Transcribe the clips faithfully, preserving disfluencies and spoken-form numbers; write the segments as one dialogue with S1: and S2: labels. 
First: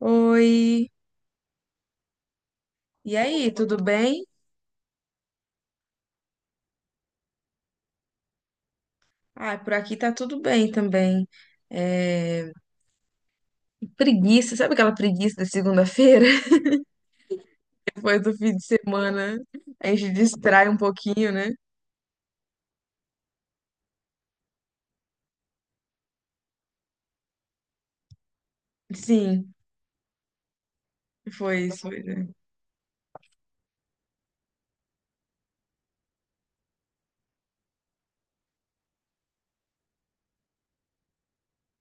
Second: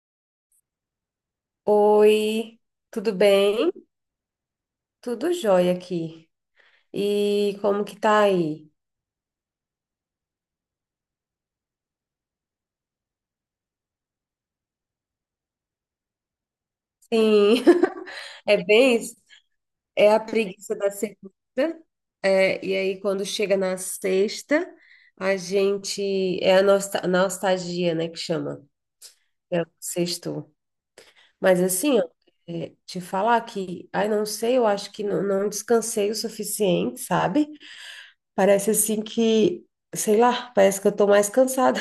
S1: Oi,
S2: Oi, tudo
S1: e aí,
S2: bem?
S1: tudo bem?
S2: Tudo jóia aqui. E como que tá aí?
S1: Ah, por aqui tá tudo bem também. É, Preguiça, sabe aquela preguiça da segunda-feira?
S2: Sim,
S1: Depois do fim de
S2: é bem, isso.
S1: semana, a gente
S2: É a
S1: distrai
S2: preguiça
S1: um
S2: da
S1: pouquinho,
S2: segunda.
S1: né?
S2: É, e aí quando chega na sexta, a gente é a nosta- nostalgia, né, que chama.
S1: Sim,
S2: É o sexto. Mas
S1: foi isso.
S2: assim,
S1: Foi,
S2: ó,
S1: né?
S2: é, te falar que, ai, não sei, eu acho que não, não descansei o suficiente, sabe? Parece assim que, sei lá, parece que eu tô mais cansada.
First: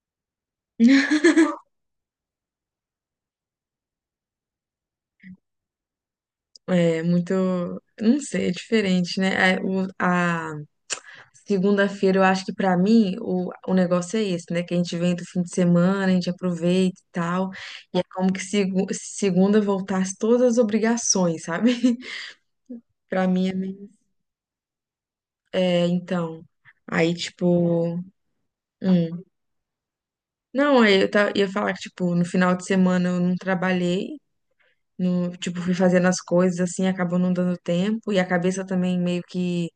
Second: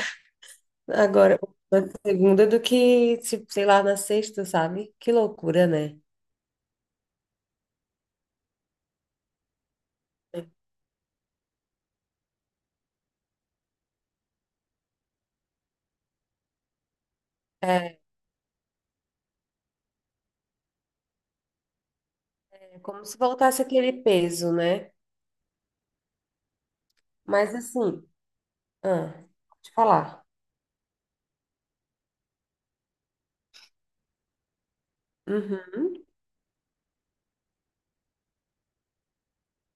S2: Agora, na segunda do que, tipo, sei lá, na sexta, sabe? Que loucura, né?
S1: É muito, não sei, é diferente, né? É, o- A, segunda-feira, eu acho que pra mim o, o negócio é esse, né? Que a gente vem do fim de semana, a gente aproveita e tal.
S2: É,
S1: E é como que segu- se segunda voltasse todas as obrigações, sabe?
S2: é como se
S1: Pra mim é
S2: voltasse
S1: meio...
S2: aquele peso, né?
S1: É, então. Aí,
S2: Mas
S1: tipo.
S2: assim, ah,
S1: hum.
S2: vou te falar.
S1: Não, aí eu ta- ia falar que, tipo, no final de semana eu não trabalhei. No, tipo, fui
S2: Uhum,
S1: fazendo as coisas assim, acabou não dando tempo. E a cabeça também meio que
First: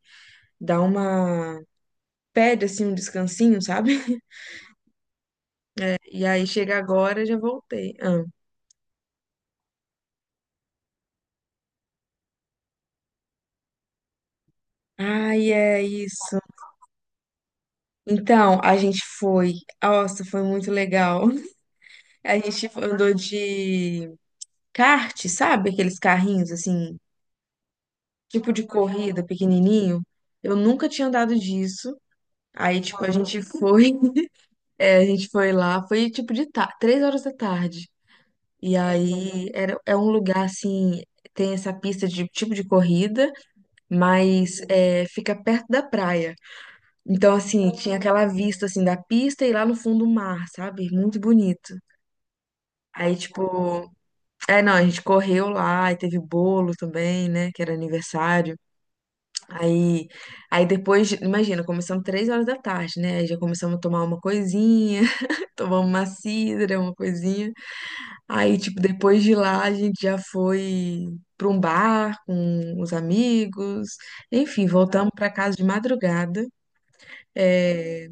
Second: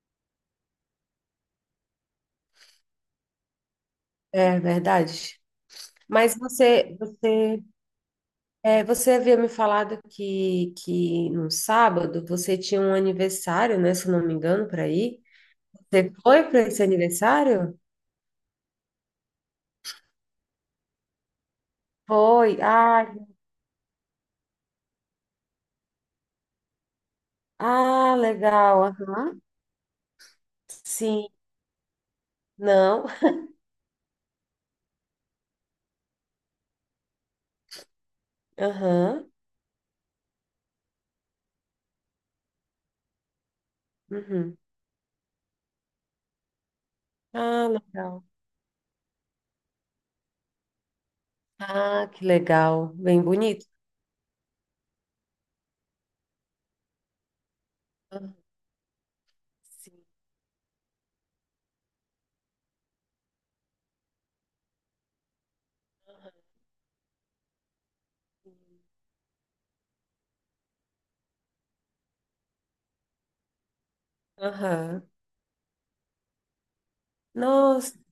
S1: dá uma. Pede assim um descansinho, sabe?
S2: é verdade.
S1: E
S2: Mas
S1: aí chega
S2: você,
S1: agora, já
S2: você,
S1: voltei. Ah.
S2: é, você havia me falado que, que no sábado você tinha um aniversário, né? Se eu não me engano, para ir.
S1: Ai, é
S2: Você
S1: isso.
S2: foi para esse aniversário?
S1: Então, a gente foi. Nossa, foi muito legal. A
S2: Foi.
S1: gente
S2: Ah,
S1: andou de kart, sabe? Aqueles carrinhos assim.
S2: ah,
S1: Tipo de
S2: legal.
S1: corrida
S2: Aham.
S1: pequenininho. Eu nunca tinha
S2: Sim.
S1: andado disso. Aí, tipo,
S2: Não.
S1: a gente foi, é, a gente foi lá, foi tipo de ta- três horas da tarde. E
S2: Aham.
S1: aí era, é um lugar assim, tem essa pista de tipo de corrida,
S2: Uhum.
S1: mas é, fica perto da praia. Então,
S2: Ah,
S1: assim, tinha
S2: legal.
S1: aquela vista assim da pista e lá no fundo o mar, sabe? Muito bonito.
S2: Ah, que legal.
S1: Aí,
S2: Bem bonito.
S1: tipo, é, não, a gente correu lá e teve bolo também, né? Que era
S2: Ah.
S1: aniversário.
S2: Sim.
S1: Aí, aí depois, imagina, começamos três horas da tarde, né? Aí já começamos a tomar uma coisinha, tomamos uma cidra, uma coisinha. Aí, tipo, depois de lá, a gente já foi para um bar com os amigos. Enfim,
S2: Aham.
S1: voltamos para casa de madrugada,
S2: Nossa,
S1: é,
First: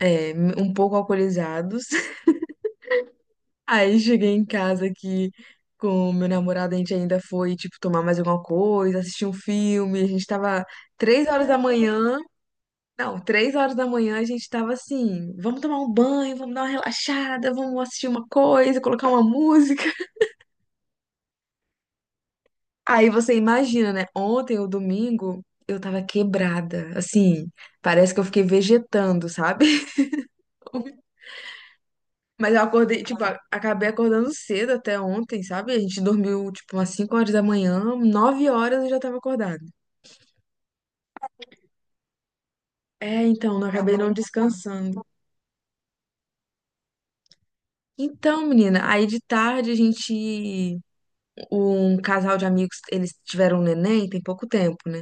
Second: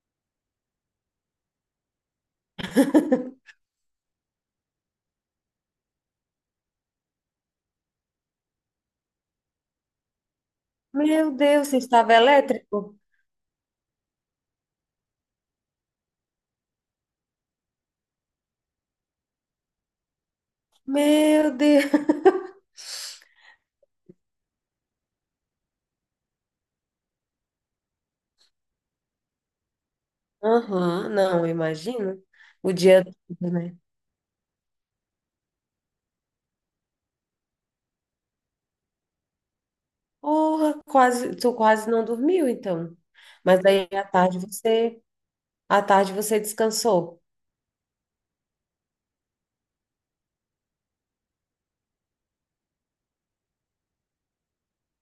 S1: é, um pouco alcoolizados. Aí cheguei em casa aqui com o meu namorado, a gente ainda foi, tipo, tomar mais alguma coisa, assistir um filme. A gente tava três
S2: meu
S1: horas da
S2: Deus, você estava
S1: manhã
S2: elétrico?
S1: Não, três horas da manhã a gente tava assim, vamos tomar um banho, vamos dar uma relaxada, vamos assistir uma coisa, colocar uma música.
S2: Meu Deus.
S1: Aí você imagina, né? Ontem, o domingo, eu tava quebrada, assim, parece que eu fiquei vegetando, sabe?
S2: Aham, não, imagino.
S1: Mas eu
S2: O
S1: acordei,
S2: dia
S1: tipo, a-
S2: todo, né?
S1: acabei acordando cedo até ontem, sabe? A gente dormiu, tipo, umas cinco horas da manhã, nove horas eu já tava acordada.
S2: Porra, quase, tu quase não dormiu, então.
S1: É, então,
S2: Mas
S1: não
S2: aí
S1: acabei
S2: à
S1: não
S2: tarde
S1: descansando.
S2: você, à tarde você descansou.
S1: Então, menina, aí de tarde a gente um casal de amigos, eles tiveram um neném tem pouco tempo, né?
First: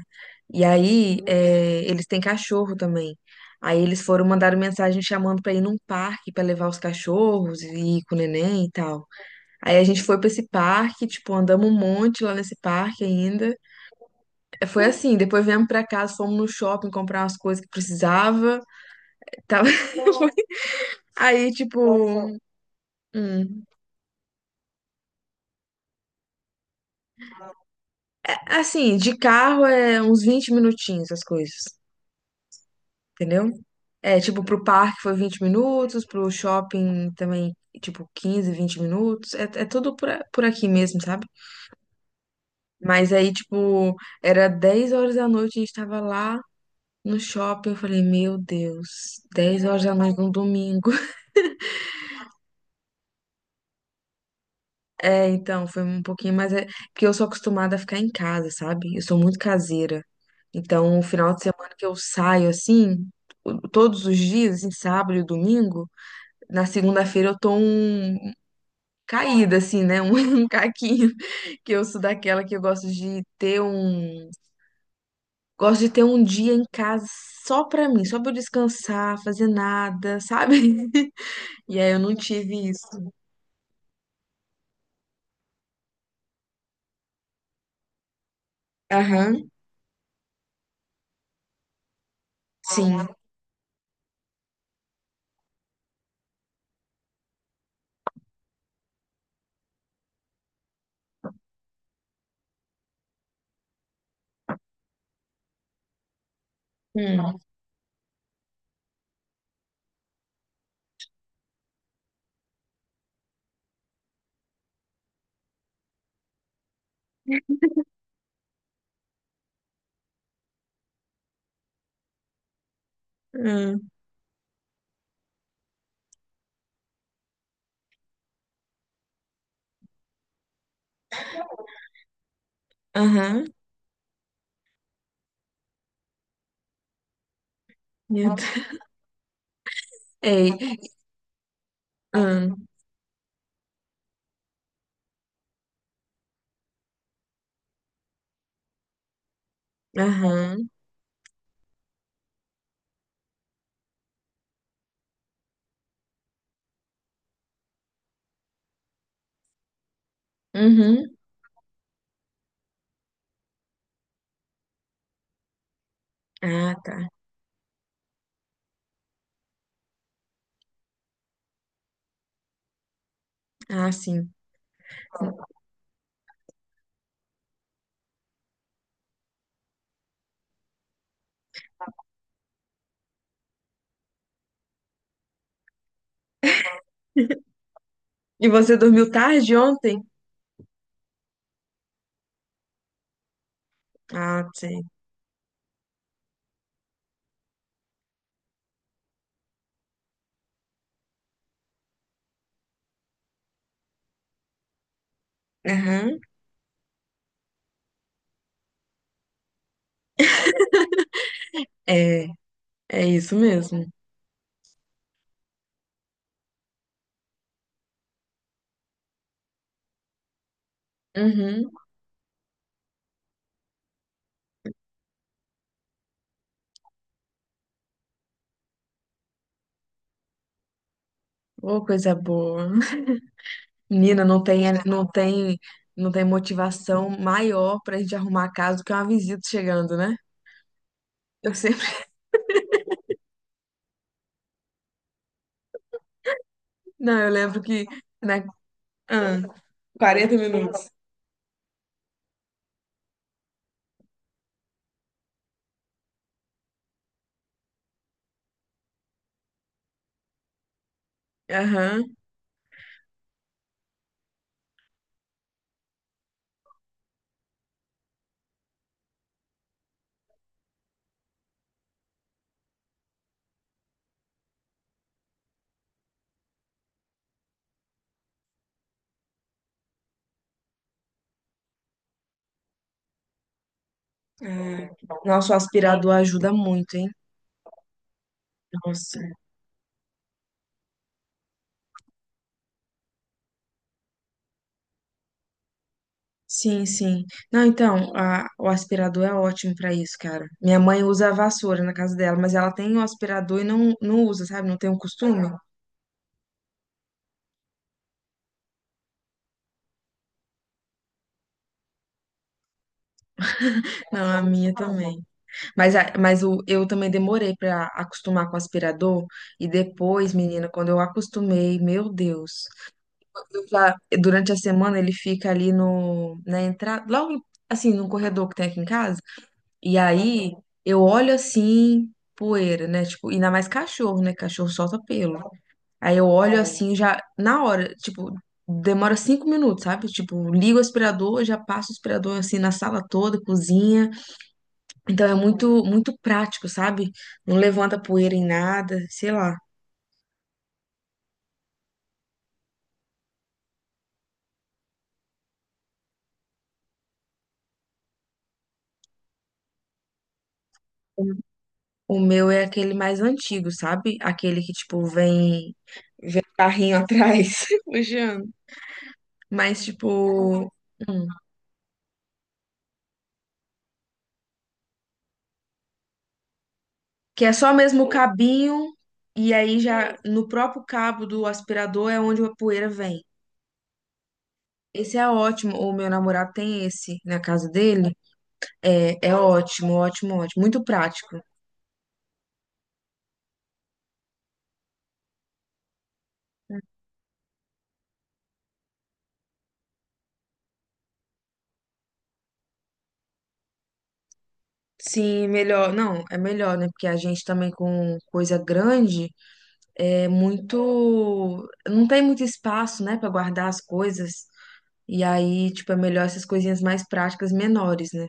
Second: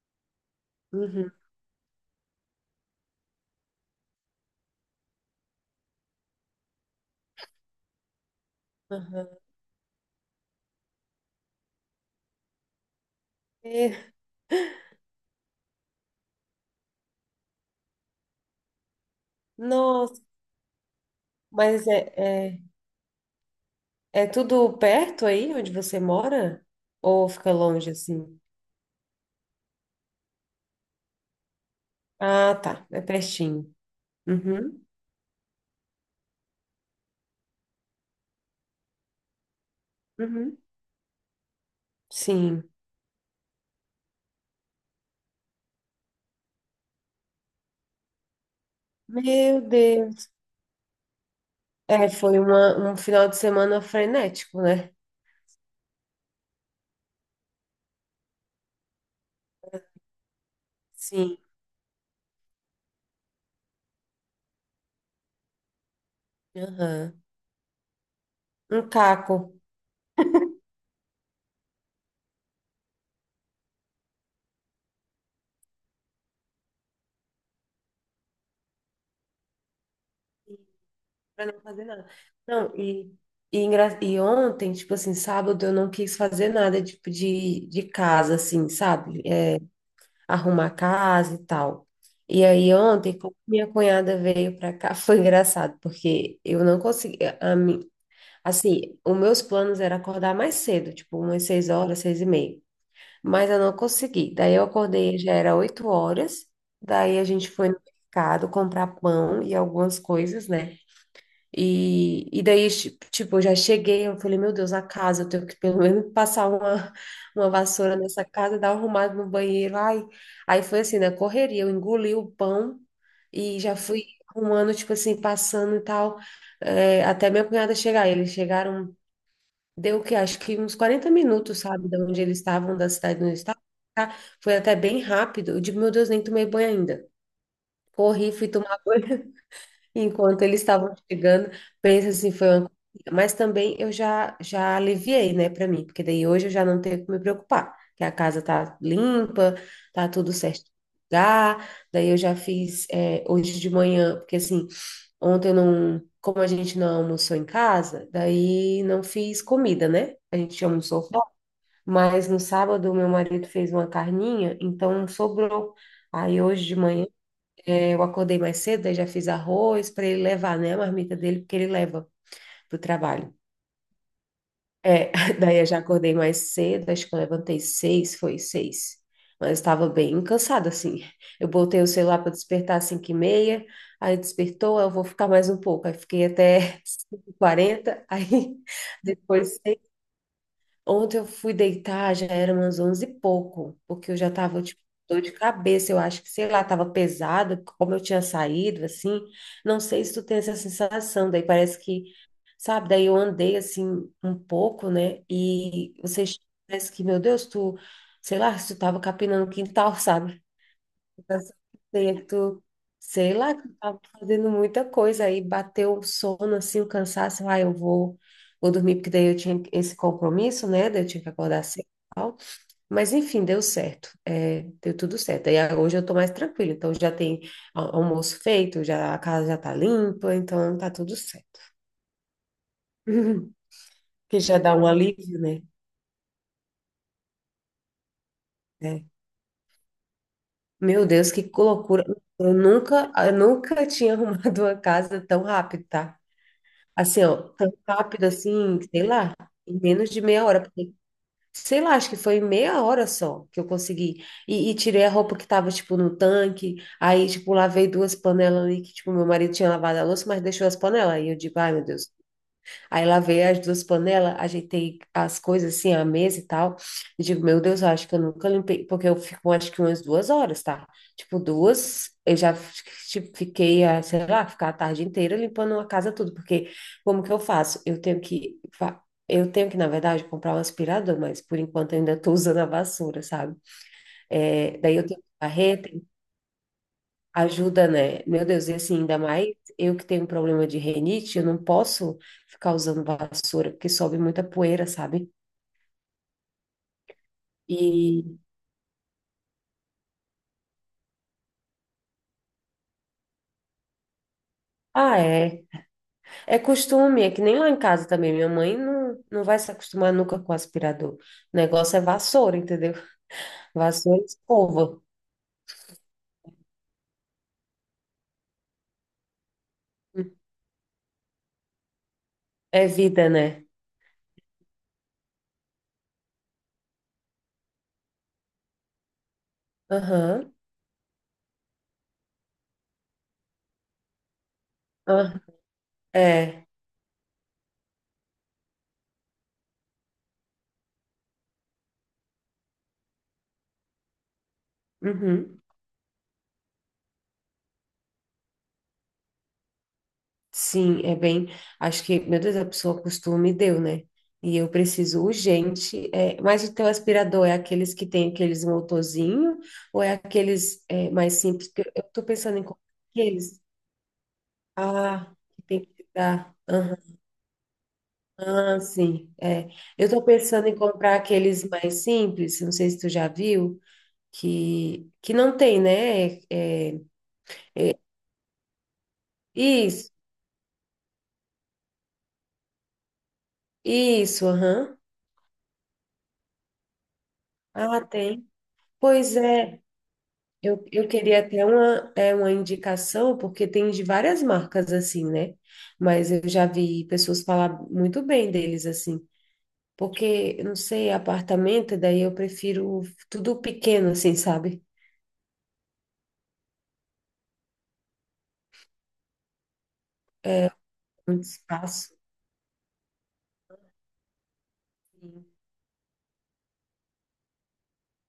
S1: E aí,
S2: Uhum.
S1: é, eles têm cachorro também. Aí eles foram mandar mensagem chamando pra ir num parque pra levar os cachorros e ir com o neném e tal.
S2: Aham.
S1: Aí a gente foi pra esse parque, tipo, andamos um monte lá nesse parque ainda.
S2: E-
S1: É, foi assim, depois viemos pra casa, fomos no shopping comprar umas coisas que precisava. Tava...
S2: Nossa,
S1: Aí,
S2: mas é,
S1: tipo,
S2: é
S1: hum,
S2: é tudo perto aí onde você mora? Ou fica longe assim?
S1: assim, de carro é uns vinte minutinhos as coisas.
S2: Ah, tá. É
S1: Entendeu?
S2: pertinho.
S1: É, tipo, pro
S2: Uhum,
S1: parque foi vinte minutos, pro shopping também, tipo, quinze vinte minutos. É, é tudo por, a- por
S2: uhum.
S1: aqui mesmo, sabe?
S2: Sim.
S1: Mas aí, tipo, era dez horas da noite, a gente tava lá no shopping. Eu falei, meu Deus,
S2: Meu
S1: dez horas da noite
S2: Deus.
S1: num domingo.
S2: É, foi uma, um final de semana frenético, né?
S1: É, então, foi um pouquinho, mas é porque eu sou acostumada a ficar em casa, sabe? Eu sou muito caseira. Então, o final
S2: Sim.
S1: de semana que eu saio assim, o- todos os dias, em sábado e domingo, na
S2: Aham.
S1: segunda-feira eu tô um
S2: Um caco.
S1: caída, assim, né? Um, um caquinho. Que eu sou daquela que eu gosto de ter um. Gosto de ter um dia em casa só pra mim, só pra eu descansar, fazer nada, sabe?
S2: Pra não
S1: E
S2: fazer
S1: aí eu
S2: nada.
S1: não tive
S2: Não,
S1: isso.
S2: e, e, engra- e ontem, tipo assim, sábado eu não quis fazer nada, tipo, de, de casa, assim, sabe?
S1: Aham,
S2: É, arrumar a casa e tal. E aí
S1: sim.
S2: ontem, quando minha cunhada veio para cá, foi engraçado, porque eu não conseguia, a mim- assim, os meus planos era acordar mais cedo, tipo umas seis horas, seis e meia, mas eu não consegui. Daí eu acordei, já era oito horas, daí a
S1: Hum,
S2: gente foi no mercado comprar pão e algumas coisas, né? E, e daí, chi- tipo, eu já cheguei, eu falei, meu Deus, a casa, eu tenho que pelo menos passar uma, uma vassoura nessa casa, dar uma arrumada no banheiro. Ai, aí foi assim, né? Correria, eu engoli o pão e já
S1: hum,
S2: fui arrumando, tipo assim, passando e tal, é, até minha cunhada chegar. Eles chegaram, deu o quê? Acho que uns quarenta minutos, sabe, de onde eles estavam, da cidade onde eles
S1: aham,
S2: estavam. Tá? Foi até bem rápido. Eu digo, meu Deus, nem tomei banho ainda. Corri,
S1: meu
S2: fui
S1: Deus.
S2: tomar banho. Enquanto eles
S1: Ei,
S2: estavam chegando, pensa assim, foi uma
S1: hum,
S2: correria. Mas também eu já, já aliviei, né, para mim, porque daí hoje eu já não tenho que me preocupar, que a casa tá limpa, tá tudo certo
S1: aham,
S2: no lugar. Daí eu já fiz é, hoje de manhã, porque assim, ontem eu não, como a gente não almoçou em casa, daí não fiz comida, né? A gente almoçou
S1: uhum.
S2: fora, mas no sábado meu marido fez uma carninha, então sobrou. Aí hoje
S1: Ah,
S2: de manhã
S1: tá.
S2: é, eu acordei mais cedo, daí já fiz arroz para ele levar, né, a marmita dele, porque ele leva pro trabalho.
S1: Ah, sim.
S2: É, daí eu já acordei mais cedo, acho que eu levantei seis, foi seis. Mas estava bem cansada, assim. Eu botei o celular para despertar às cinco e meia, aí despertou, eu vou ficar mais um pouco. Aí fiquei até cinco e quarenta,
S1: E
S2: aí
S1: você dormiu tarde
S2: depois.
S1: ontem?
S2: Ontem eu fui deitar, já era umas onze e pouco, porque eu já
S1: Ah,
S2: tava, tipo,
S1: sim.
S2: dor de cabeça, eu acho que, sei lá, tava pesada, como eu tinha saído, assim, não sei se tu tem essa sensação, daí parece que, sabe, daí eu andei, assim, um pouco, né, e
S1: Aham,
S2: você parece que, meu Deus, tu, sei lá, se tu tava capinando o quintal, sabe.
S1: é,
S2: Certo.
S1: é
S2: Sei
S1: isso
S2: lá, que eu
S1: mesmo.
S2: tava fazendo muita coisa aí, bateu o sono, assim, o cansaço, ah, eu vou, vou dormir, porque daí eu tinha esse compromisso, né, daí eu tinha que acordar
S1: Uhum.
S2: cedo e tal, mas enfim, deu certo, é, deu tudo certo, aí ah, hoje eu tô mais tranquila, então já tem a- almoço feito, já, a casa já tá limpa, então tá tudo certo,
S1: Ô, coisa boa. Menina,
S2: que
S1: não
S2: já
S1: tem,
S2: dá um
S1: não
S2: alívio,
S1: tem,
S2: né.
S1: não tem motivação maior pra gente arrumar a casa do que
S2: É.
S1: uma visita chegando, né?
S2: Meu Deus, que
S1: Eu sempre.
S2: loucura, eu nunca, eu nunca tinha arrumado uma casa tão rápido, tá?
S1: Não,
S2: Assim,
S1: eu
S2: ó,
S1: lembro
S2: tão
S1: que.
S2: rápido
S1: Né,
S2: assim, sei lá,
S1: ah,
S2: em menos de
S1: quarenta
S2: meia hora,
S1: minutos.
S2: porque, sei lá, acho que foi meia hora só que eu consegui. E, e tirei a roupa que tava, tipo, no tanque, aí, tipo, lavei duas panelas ali que, tipo, meu marido tinha lavado a louça, mas deixou as panelas. Aí eu digo, ai, meu Deus.
S1: Aham.
S2: Aí lavei as duas panelas, ajeitei as coisas assim, a mesa e tal. E digo, meu Deus, eu acho que eu nunca limpei, porque eu fico acho que umas duas horas, tá? Tipo, duas, eu já tipo, fiquei, ah, sei lá, ficar a tarde inteira limpando a casa tudo, porque como que eu faço? Eu tenho que, fa- eu tenho que, na verdade, comprar um aspirador, mas por enquanto eu ainda tô usando a vassoura, sabe? É,
S1: Ah,
S2: daí eu tenho que
S1: nossa, o
S2: varrer.
S1: aspirador ajuda muito, hein?
S2: Ajuda, né? Meu Deus, e assim, ainda
S1: Nossa.
S2: mais eu que tenho problema de rinite, eu não posso ficar usando vassoura, porque sobe muita poeira, sabe?
S1: Sim, sim. Não, então,
S2: E,
S1: a- o aspirador é ótimo pra isso, cara. Minha mãe usa a vassoura na casa dela, mas ela tem o aspirador e não, não usa, sabe? Não tem o
S2: ah,
S1: costume.
S2: é. É costume, é que nem lá em casa também. Minha mãe não, não vai se acostumar nunca com aspirador. O negócio é vassoura, entendeu? Vassoura e
S1: Não, a minha
S2: escova.
S1: também. Mas, a- mas o, eu também demorei para acostumar com o aspirador. E depois, menina, quando eu acostumei, meu Deus.
S2: É vida, né?
S1: Eu já- durante a semana ele fica ali no, na entrada, logo assim, no corredor que tem aqui em casa. E aí
S2: Aham.
S1: eu olho assim, poeira, né? Tipo, ainda mais cachorro, né? Cachorro solta
S2: Ah,
S1: pelo. Aí eu olho
S2: é.
S1: assim, já na hora, tipo, demora cinco minutos, sabe? Tipo, ligo o aspirador, já passo o aspirador assim na sala toda, cozinha. Então é
S2: Uhum.
S1: muito, muito prático, sabe? Não levanta poeira em nada, sei lá.
S2: Sim, é bem. Acho que, meu Deus, a pessoa costume deu, né? E eu preciso urgente. é, mas o teu aspirador é aqueles que tem aqueles motorzinho ou é aqueles é, mais simples? Porque eu
S1: O
S2: tô
S1: meu
S2: pensando
S1: é
S2: em comprar
S1: aquele mais
S2: aqueles.
S1: antigo, sabe? Aquele que, tipo,
S2: Ah, que
S1: vem,
S2: tem que
S1: vem um
S2: dar.
S1: carrinho
S2: Aham,
S1: atrás, puxando.
S2: ah, sim. É.
S1: Mas,
S2: Eu tô pensando
S1: tipo,
S2: em comprar
S1: hum,
S2: aqueles mais simples. Não sei se tu já viu que que não tem, né? É, é,
S1: que é só mesmo o cabinho, e aí
S2: isso,
S1: já no próprio cabo do aspirador é onde a poeira vem.
S2: isso. Aham.
S1: Esse é ótimo. O meu namorado tem esse na casa
S2: Ah,
S1: dele.
S2: tem.
S1: É, é
S2: Pois é.
S1: ótimo, ótimo, ótimo. Muito
S2: Eu, eu
S1: prático.
S2: queria até uma, é, uma indicação, porque tem de várias marcas assim, né? Mas eu já vi pessoas falar muito bem deles assim. Porque, eu não sei, apartamento, daí eu prefiro tudo pequeno, assim, sabe?
S1: Sim, melhor. Não, é melhor, né? Porque a gente também com coisa grande é
S2: É, um
S1: muito. Não
S2: espaço.
S1: tem muito espaço, né, pra guardar as coisas. E aí, tipo, é melhor essas coisinhas mais práticas, menores, né?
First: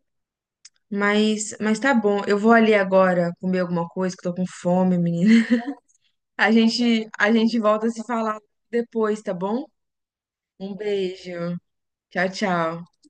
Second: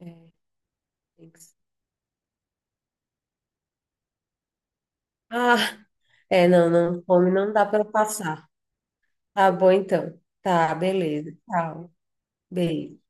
S2: É, tem que ser-
S1: Mas, mas tá bom. Eu vou ali agora comer alguma coisa, que eu tô com fome, menina.
S2: Ah, é,
S1: A
S2: não, não,
S1: gente, a
S2: fome não
S1: gente
S2: dá para
S1: volta a se falar
S2: passar.
S1: depois, tá
S2: Tá
S1: bom?
S2: bom, então. Tá,
S1: Um beijo.
S2: beleza. Tchau.
S1: Tchau, tchau.
S2: Beijo.